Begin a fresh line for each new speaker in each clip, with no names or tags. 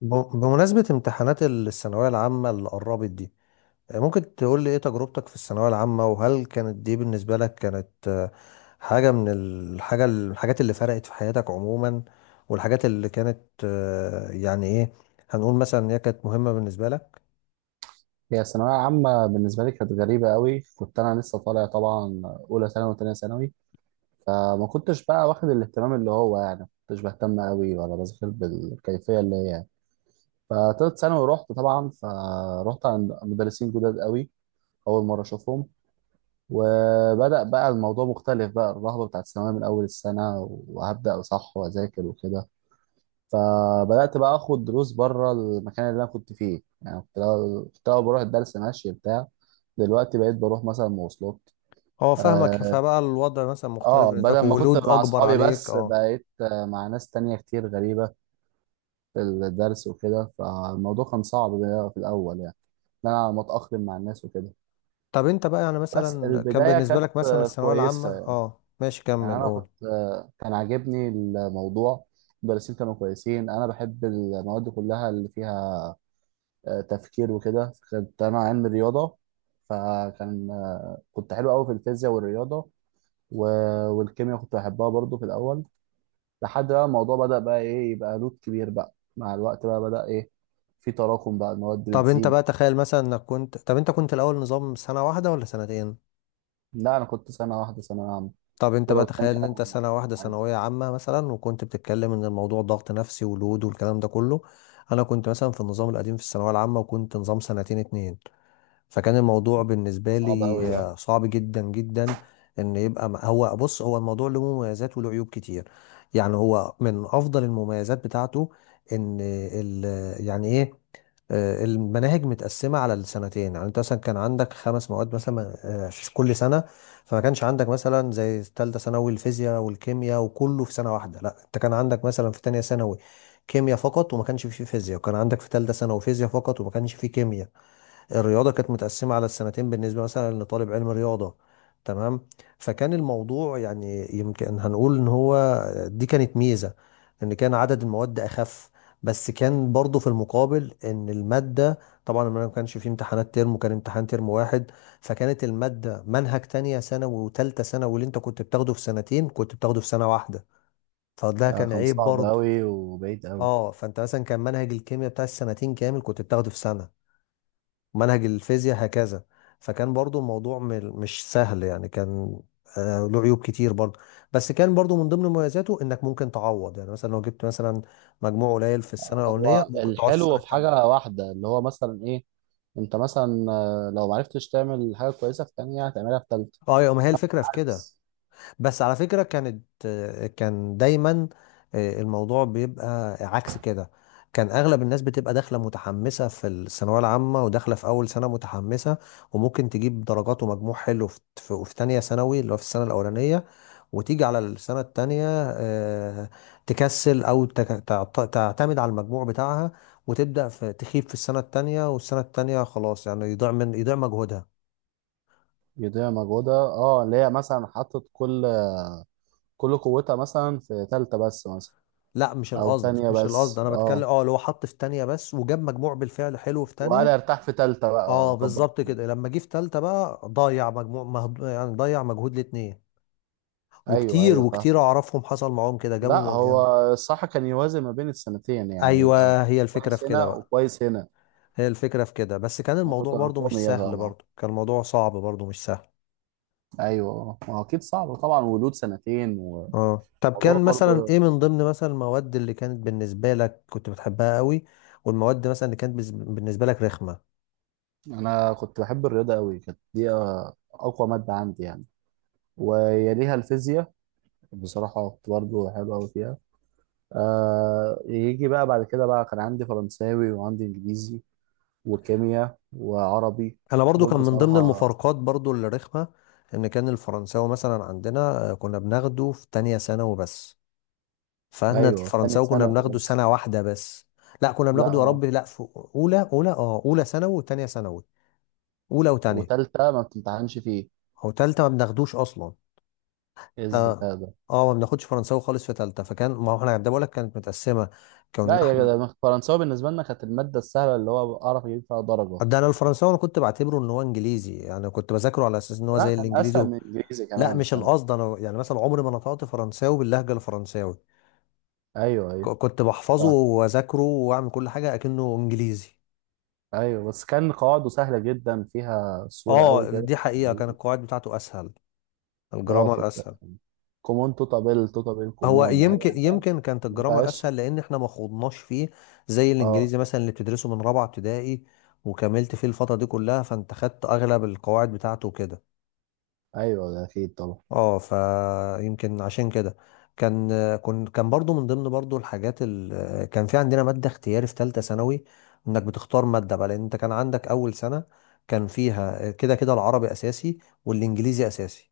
بمناسبة امتحانات الثانوية العامة اللي قربت دي، ممكن تقول لي ايه تجربتك في الثانوية العامة؟ وهل كانت دي بالنسبة لك كانت حاجة من الحاجات اللي فرقت في حياتك عموما، والحاجات اللي كانت، يعني ايه، هنقول مثلا ان هي كانت مهمة بالنسبة لك؟
هي ثانوية عامة بالنسبة لي كانت غريبة قوي، كنت أنا لسه طالع طبعا أولى ثانوي وتانية ثانوي. فما كنتش بقى واخد الاهتمام، اللي هو يعني ما كنتش بهتم قوي ولا بذاكر بالكيفية اللي هي يعني. فتالت ثانوي رحت طبعا، فرحت عند مدرسين جداد قوي أول مرة أشوفهم. وبدأ بقى الموضوع مختلف، بقى الرهبة بتاعت الثانوية من أول السنة، وهبدأ صح وأذاكر وكده. فبدات بقى اخد دروس بره المكان اللي انا كنت فيه، يعني كنت الأول بروح الدرس ماشي بتاع، دلوقتي بقيت بروح مثلا مواصلات.
اه، فاهمك.
اه.
فبقى الوضع مثلا مختلف بالنسبة
بدل
لك
ما كنت
ولود
مع
اكبر
اصحابي
عليك،
بس
اه.
بقيت مع ناس تانية كتير غريبة في الدرس وكده، فالموضوع كان صعب بقى في الاول، يعني ان انا متاقلم مع الناس وكده.
طب انت بقى يعني
بس
مثلا كان
البداية
بالنسبة
كانت
لك مثلا الثانوية العامة،
كويسة.
اه ماشي
يعني
كمل
أنا
قول.
كنت آه، كان عاجبني الموضوع، المدرسين كانوا كويسين، أنا بحب المواد كلها اللي فيها تفكير وكده، كنت انا علم رياضه. فكان آه، كنت حلو قوي في الفيزياء والرياضه و... والكيمياء كنت بحبها برضو في الاول، لحد بقى الموضوع بدأ بقى ايه، يبقى لود كبير بقى، مع الوقت بقى بدأ ايه، في تراكم، بقى المواد
طب انت
بتزيد.
بقى تخيل مثلا انك كنت طب انت كنت الاول نظام سنة واحدة ولا سنتين؟
لا انا كنت سنه واحده ثانويه عامه.
طب انت بقى
ولو تانية
تخيل ان انت سنة واحدة
عادي.
ثانوية عامة مثلا، وكنت بتتكلم ان الموضوع ضغط نفسي ولود والكلام ده كله. انا كنت مثلا في النظام القديم في الثانوية العامة وكنت نظام سنتين اتنين، فكان الموضوع بالنسبة
صعب قوي
لي
ده
صعب جدا جدا. ان يبقى هو بص، هو الموضوع له مميزات وله عيوب كتير. يعني هو من افضل المميزات بتاعته ان يعني ايه، المناهج متقسمة على السنتين. يعني انت مثلا كان عندك خمس مواد مثلا في كل سنة. فما كانش عندك مثلا زي تالتة ثانوي الفيزياء والكيمياء وكله في سنة واحدة، لا، انت كان عندك مثلا في تانية ثانوي كيمياء فقط وما كانش فيه فيزياء، وكان عندك في تالتة ثانوي فيزياء فقط وما كانش فيه كيمياء. الرياضة كانت متقسمة على السنتين بالنسبة مثلا لطالب علم رياضة، تمام. فكان الموضوع يعني يمكن هنقول ان هو دي كانت ميزة، ان كان عدد المواد اخف، بس كان برضو في المقابل ان المادة، طبعا ما كانش فيه امتحانات ترم وكان امتحان ترم واحد. فكانت المادة منهج تانية ثانوي وتالتة ثانوي، واللي انت كنت بتاخده في سنتين كنت بتاخده في سنة واحدة، فده
ده
كان
كان
عيب
صعب
برضو.
قوي وبعيد قوي.
اه، فانت مثلا كان منهج الكيمياء بتاع السنتين كامل كنت بتاخده في سنة، منهج الفيزياء هكذا. فكان برضو الموضوع مش سهل يعني، كان له عيوب كتير برضو. بس كان برضو من ضمن مميزاته انك ممكن تعوض، يعني مثلا لو جبت مثلا مجموع قليل في السنه الاولانيه
هو
ممكن تعوض في السنه
الحلو في
الثانيه.
حاجه واحده اللي هو مثلا ايه، انت مثلا لو معرفتش تعمل حاجه كويسه في تانية هتعملها في تالتة.
اه، يا ما هي الفكره في كده.
عكس.
بس على فكرة، كان دايما الموضوع بيبقى عكس كده. كان اغلب الناس بتبقى داخله متحمسه في الثانويه العامه وداخله في اول سنه متحمسه، وممكن تجيب درجات ومجموع حلو في تانية ثانوي اللي هو في السنه الاولانيه، وتيجي على السنه التانية آه، تكسل او تعتمد على المجموع بتاعها، وتبدا في تخيب في السنه التانية، والسنه التانية خلاص، يعني يضيع مجهودها.
جدية موجودة، اه، اللي هي مثلا حطت كل قوتها مثلا في تالتة بس مثلا.
لا، مش
أو
القصد
تانية
مش القصد
بس،
انا بتكلم
اه،
اه اللي هو حط في تانية بس وجاب مجموع بالفعل حلو في
وقال
تانية،
ارتاح في تالتة بقى
اه
كبر.
بالظبط كده. لما جه في تالتة بقى ضيع يعني ضيع مجهود الاتنين.
أيوه،
وكتير
أيوه، فاهم.
وكتير اعرفهم حصل معاهم كده،
لا
جابوا يعني.
هو الصح كان يوازن ما بين السنتين، يعني يبقى
ايوه، هي الفكرة
كويس
في كده
هنا
بقى،
وكويس هنا.
هي الفكرة في كده، بس كان الموضوع برضو مش
متراكمية
سهل،
طبعا.
برضو كان الموضوع صعب برضو مش سهل.
أيوه، ما هو أكيد صعب طبعا، ولود سنتين
اه، طب
وموضوع
كان مثلا
برضه.
ايه من ضمن مثلا المواد اللي كانت بالنسبة لك كنت بتحبها قوي، والمواد مثلا اللي كانت بالنسبة لك رخمة؟
أنا كنت بحب الرياضة أوي، كانت دي أقوى مادة عندي يعني، ويليها الفيزياء، بصراحة كنت برضه حلوة أوي فيها. يجي بقى بعد كده بقى كان عندي فرنساوي وعندي انجليزي وكيمياء وعربي،
انا برضو
دول
كان من ضمن
بصراحة.
المفارقات برضو اللي رخمه، ان كان الفرنساوي مثلا عندنا كنا بناخده في تانية ثانوي بس. فاحنا
ايوه، تاني
الفرنساوي كنا
سنة
بناخده
بس.
سنه واحده بس. لا، كنا
لا
بناخده يا
هو
رب لا في اولى، اه اولى ثانوي وتانية ثانوي، اولى وتانية.
وتالتة ما بتمتحنش فيه.
او تالتة ما بناخدوش اصلا.
ايه
تا-
الذكاء ده!
اه، ما بناخدش فرنساوي خالص في تالتة. فكان ما هو احنا ده بقول لك كانت متقسمه.
لا
كنا
يا
احنا
جدع، فرنساوي بالنسبة لنا كانت المادة السهلة، اللي هو اعرف اجيب فيها درجة.
ده. انا الفرنساوي، انا كنت بعتبره ان هو انجليزي، يعني كنت بذاكره على اساس ان هو
لا،
زي
كان اسهل
الانجليزي.
من انجليزي
لا،
كمان،
مش
كان.
القصد انا، يعني مثلا عمري ما نطقت فرنساوي باللهجه الفرنساوي،
ايوه، ايوه،
كنت بحفظه
صح.
واذاكره واعمل كل حاجه اكنه انجليزي.
ايوه بس كان قواعده سهلة جدا فيها، صورة قوي
اه
كده.
دي حقيقه، كان القواعد بتاعته اسهل،
اه
الجرامر
كنت
اسهل.
كومون توتابيل، توتابيل
هو
كومون، اي
يمكن،
حاجة.
كانت
ما
الجرامر
فيهاش.
اسهل لان احنا ما خوضناش فيه زي
اه،
الانجليزي مثلا اللي بتدرسه من رابعه ابتدائي وكملت فيه الفتره دي كلها، فانت خدت اغلب القواعد بتاعته كده.
ايوه ده اكيد طبعا.
اه، فيمكن عشان كده كان، كان برضو من ضمن برضو الحاجات، كان في عندنا مادة اختياري في ثالثة ثانوي، انك بتختار مادة بقى، لان انت كان عندك اول سنة كان فيها كده كده العربي اساسي والانجليزي اساسي،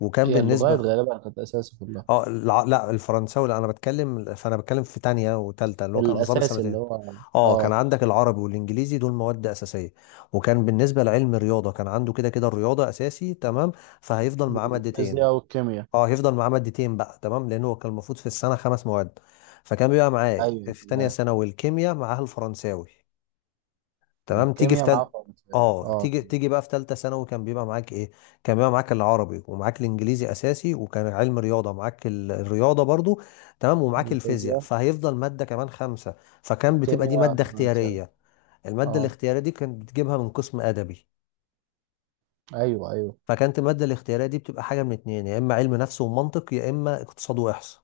وكان
هي اللغات
بالنسبة،
غالبا كانت اساسي في اللغه.
لا الفرنساوي، لا انا بتكلم فانا بتكلم في تانية وتالتة اللي هو كان نظام
الاساسي اللي
السنتين.
هو
اه، كان
اه،
عندك العربي والانجليزي، دول مواد اساسيه، وكان بالنسبه لعلم الرياضه كان عنده كده كده الرياضه اساسي، تمام، فهيفضل معاه مادتين.
الفيزياء والكيمياء.
اه، هيفضل معاه مادتين بقى، تمام، لان هو كان المفروض في السنه خمس مواد، فكان بيبقى معاه
ايوه
في تانية
تمام.
ثانوي الكيمياء، معاه الفرنساوي، تمام. تيجي في
الكيمياء معاه
تل
فرنساوي،
اه،
اه.
تيجي بقى في تالتة ثانوي كان بيبقى معاك ايه؟ كان بيبقى معاك العربي، ومعاك الانجليزي اساسي، وكان علم رياضه معاك الرياضه برضو، تمام، ومعاك الفيزياء،
الفيزياء.
فهيفضل ماده كمان خمسه، فكان بتبقى دي
الكيمياء
ماده
فرنساوي.
اختياريه. الماده
اه،
الاختياريه دي كانت بتجيبها من قسم ادبي.
ايوه، ايوه.
فكانت الماده الاختياريه دي بتبقى حاجه من اتنين، يا اما علم نفس ومنطق، يا اما اقتصاد واحصاء.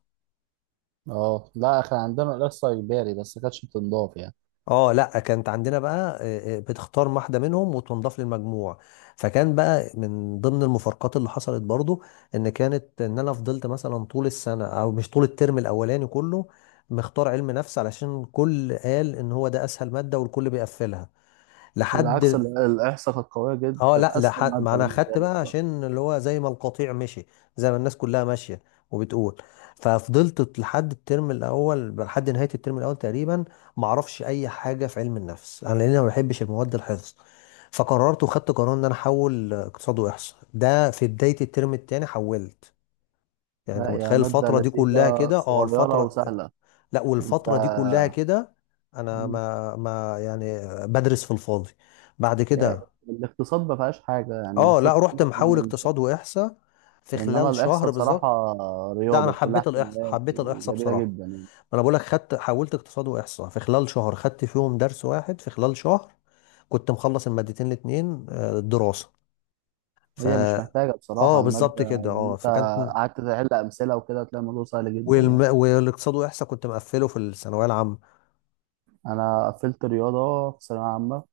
اه لا، كان عندنا الاحصاء اجباري بس ما كانتش بتنضاف يعني.
اه لا، كانت عندنا بقى بتختار واحده منهم وتنضاف للمجموع. فكان بقى من ضمن المفارقات اللي حصلت برضو ان كانت، ان انا فضلت مثلا طول السنه، او مش طول الترم الاولاني كله، مختار علم نفس علشان كل قال ان هو ده اسهل ماده والكل بيقفلها
بالعكس،
لحد،
الاحصاء كانت قويه جدا،
اه
كانت
لا،
اسهل
لحد ما
ماده
انا خدت
بالنسبه لي
بقى،
بصراحة.
عشان اللي هو زي ما القطيع مشي، زي ما الناس كلها ماشيه وبتقول، ففضلت لحد الترم الاول، لحد نهايه الترم الاول تقريبا ما اعرفش اي حاجه في علم النفس انا، لان أنا ما بحبش المواد الحفظ. فقررت وخدت قرار ان انا احول اقتصاد واحصاء، ده في بدايه الترم الثاني حولت. يعني انت
لا يا
متخيل
ماده
الفتره دي كلها
لذيذه،
كده، اه
صغيره
الفتره،
وسهله.
لا
انت.
والفتره دي كلها كده انا
مم.
ما يعني بدرس في الفاضي. بعد
يعني
كده
الاقتصاد ما فيهاش حاجه، يعني
اه
الاقتصاد
لا، رحت
كله كلام.
محول اقتصاد واحصاء في
انما
خلال شهر
الاحصاء
بالظبط.
بصراحه
لا، انا
رياضه، كلها
حبيت الاحصاء،
احتمالات
حبيت الاحصاء
وجميله
بصراحه.
جدا يعني.
ما انا بقول لك، حولت اقتصاد واحصاء في خلال شهر، خدت فيهم درس واحد في خلال شهر، كنت مخلص المادتين الاتنين دراسه. ف
وهي مش محتاجه
اه
بصراحه الماده،
بالظبط كده.
لو
اه،
انت
فكانت،
قعدت تحل امثله وكده هتلاقي الموضوع سهل جدا يعني.
والاقتصاد واحصاء كنت مقفله في الثانويه العامه.
انا قفلت رياضه في ثانويه عامه،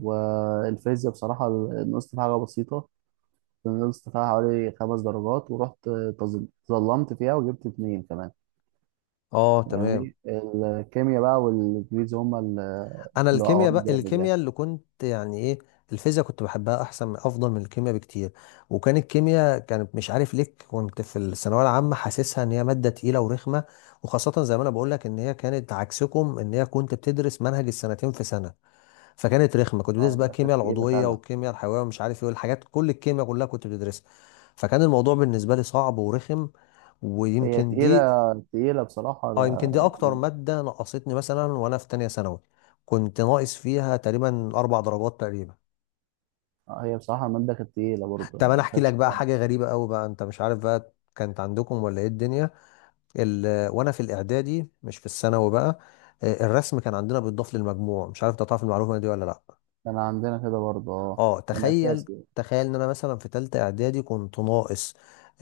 والفيزياء بصراحه نقصت فيها حاجه بسيطه، نقصت فيها حوالي خمس درجات، ورحت تظلمت فيها وجبت اتنين كمان.
اه تمام.
يعني الكيمياء بقى والانجليزي هما اللي
انا
اللي
الكيمياء
وقعوني
بقى،
جامد يعني.
الكيمياء اللي كنت يعني ايه، الفيزياء كنت بحبها احسن من الكيمياء بكتير. وكان الكيمياء كانت مش عارف ليه كنت في الثانويه العامه حاسسها ان هي ماده تقيله ورخمه، وخاصه زي ما انا بقول لك ان هي كانت عكسكم، ان هي كنت بتدرس منهج السنتين في سنه. فكانت رخمه، كنت بتدرس
اه،
بقى
ده كانت
الكيمياء
تقيله
العضويه
فعلا.
والكيمياء الحيويه ومش عارف ايه والحاجات، كل الكيمياء كلها كنت بتدرسها، فكان الموضوع بالنسبه لي صعب ورخم.
هي
ويمكن
تقيله
دي،
تقيلة بصراحة.
اه يمكن دي اكتر ماده نقصتني مثلا وانا في تانية ثانوي، كنت ناقص فيها تقريبا 4 درجات تقريبا.
هي بصراحة المادة كانت تقيلة برضه،
طب
يعني
انا
ما
احكي لك
كانتش.
بقى حاجه غريبه قوي بقى، انت مش عارف بقى كانت عندكم ولا ايه الدنيا، وانا في الاعدادي مش في الثانوي بقى، الرسم كان عندنا بيتضاف للمجموع، مش عارف انت تعرف المعلومه دي ولا لا.
كان عندنا كده برضه، اه،
اه
كان
تخيل،
أساسي.
تخيل ان انا مثلا في تالتة اعدادي كنت ناقص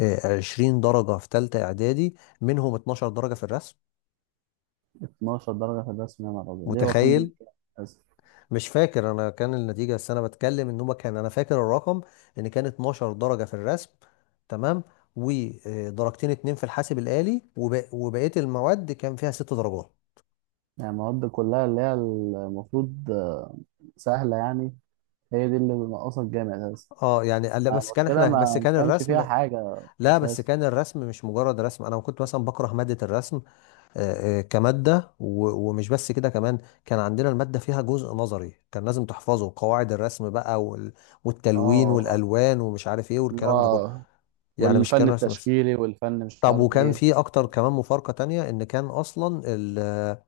20 درجه في تالتة اعدادي، منهم 12 درجه في الرسم،
12 درجة في الرسم؟ يا نهار أبيض! ليه، هو كان
متخيل؟
أساسي؟
مش فاكر انا كان النتيجه، بس انا بتكلم ان هو كان انا فاكر الرقم ان كان 12 درجه في الرسم، تمام، ودرجتين اتنين في الحاسب الآلي، وبقيه المواد كان فيها 6 درجات.
يعني المواد كلها اللي هي المفروض سهلة يعني، هي دي اللي بنقصها الجامعة أساسا.
اه يعني لا،
يعني
بس كان
المشكلة
احنا بس
ما
كان
كانش فيها
الرسم،
حاجة
لا بس
أساسا.
كان الرسم مش مجرد رسم، انا كنت مثلا بكره ماده الرسم كماده، ومش بس كده، كمان كان عندنا الماده فيها جزء نظري كان لازم تحفظه، قواعد الرسم بقى والتلوين
اه،
والالوان ومش عارف ايه
اللي
والكلام ده كله.
هو
يعني مش
والفن
كان رسم بس.
التشكيلي والفن مش
طب
عارف
وكان
ايه.
في اكتر كمان مفارقة تانية، ان كان اصلا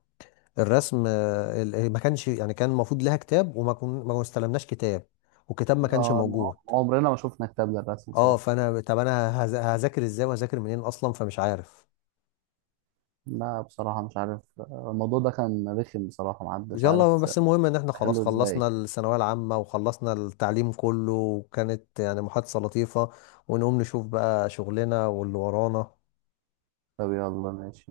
الرسم ما كانش، يعني كان المفروض لها كتاب، وما كن ما استلمناش كتاب، والكتاب ما كانش
اه،
موجود.
عمرنا ما شفنا كتاب للرسم
اه
بصراحة.
فانا، طب انا هذاكر ازاي وهذاكر منين اصلا؟ فمش عارف.
لا بصراحة مش عارف، الموضوع ده كان رخم بصراحة، محدش
يلا،
عارف.
بس المهم ان احنا خلاص
حلو ازاي.
خلصنا الثانوية العامة وخلصنا التعليم كله، وكانت يعني محادثة لطيفة، ونقوم نشوف بقى شغلنا واللي ورانا.
طب يلا ماشي.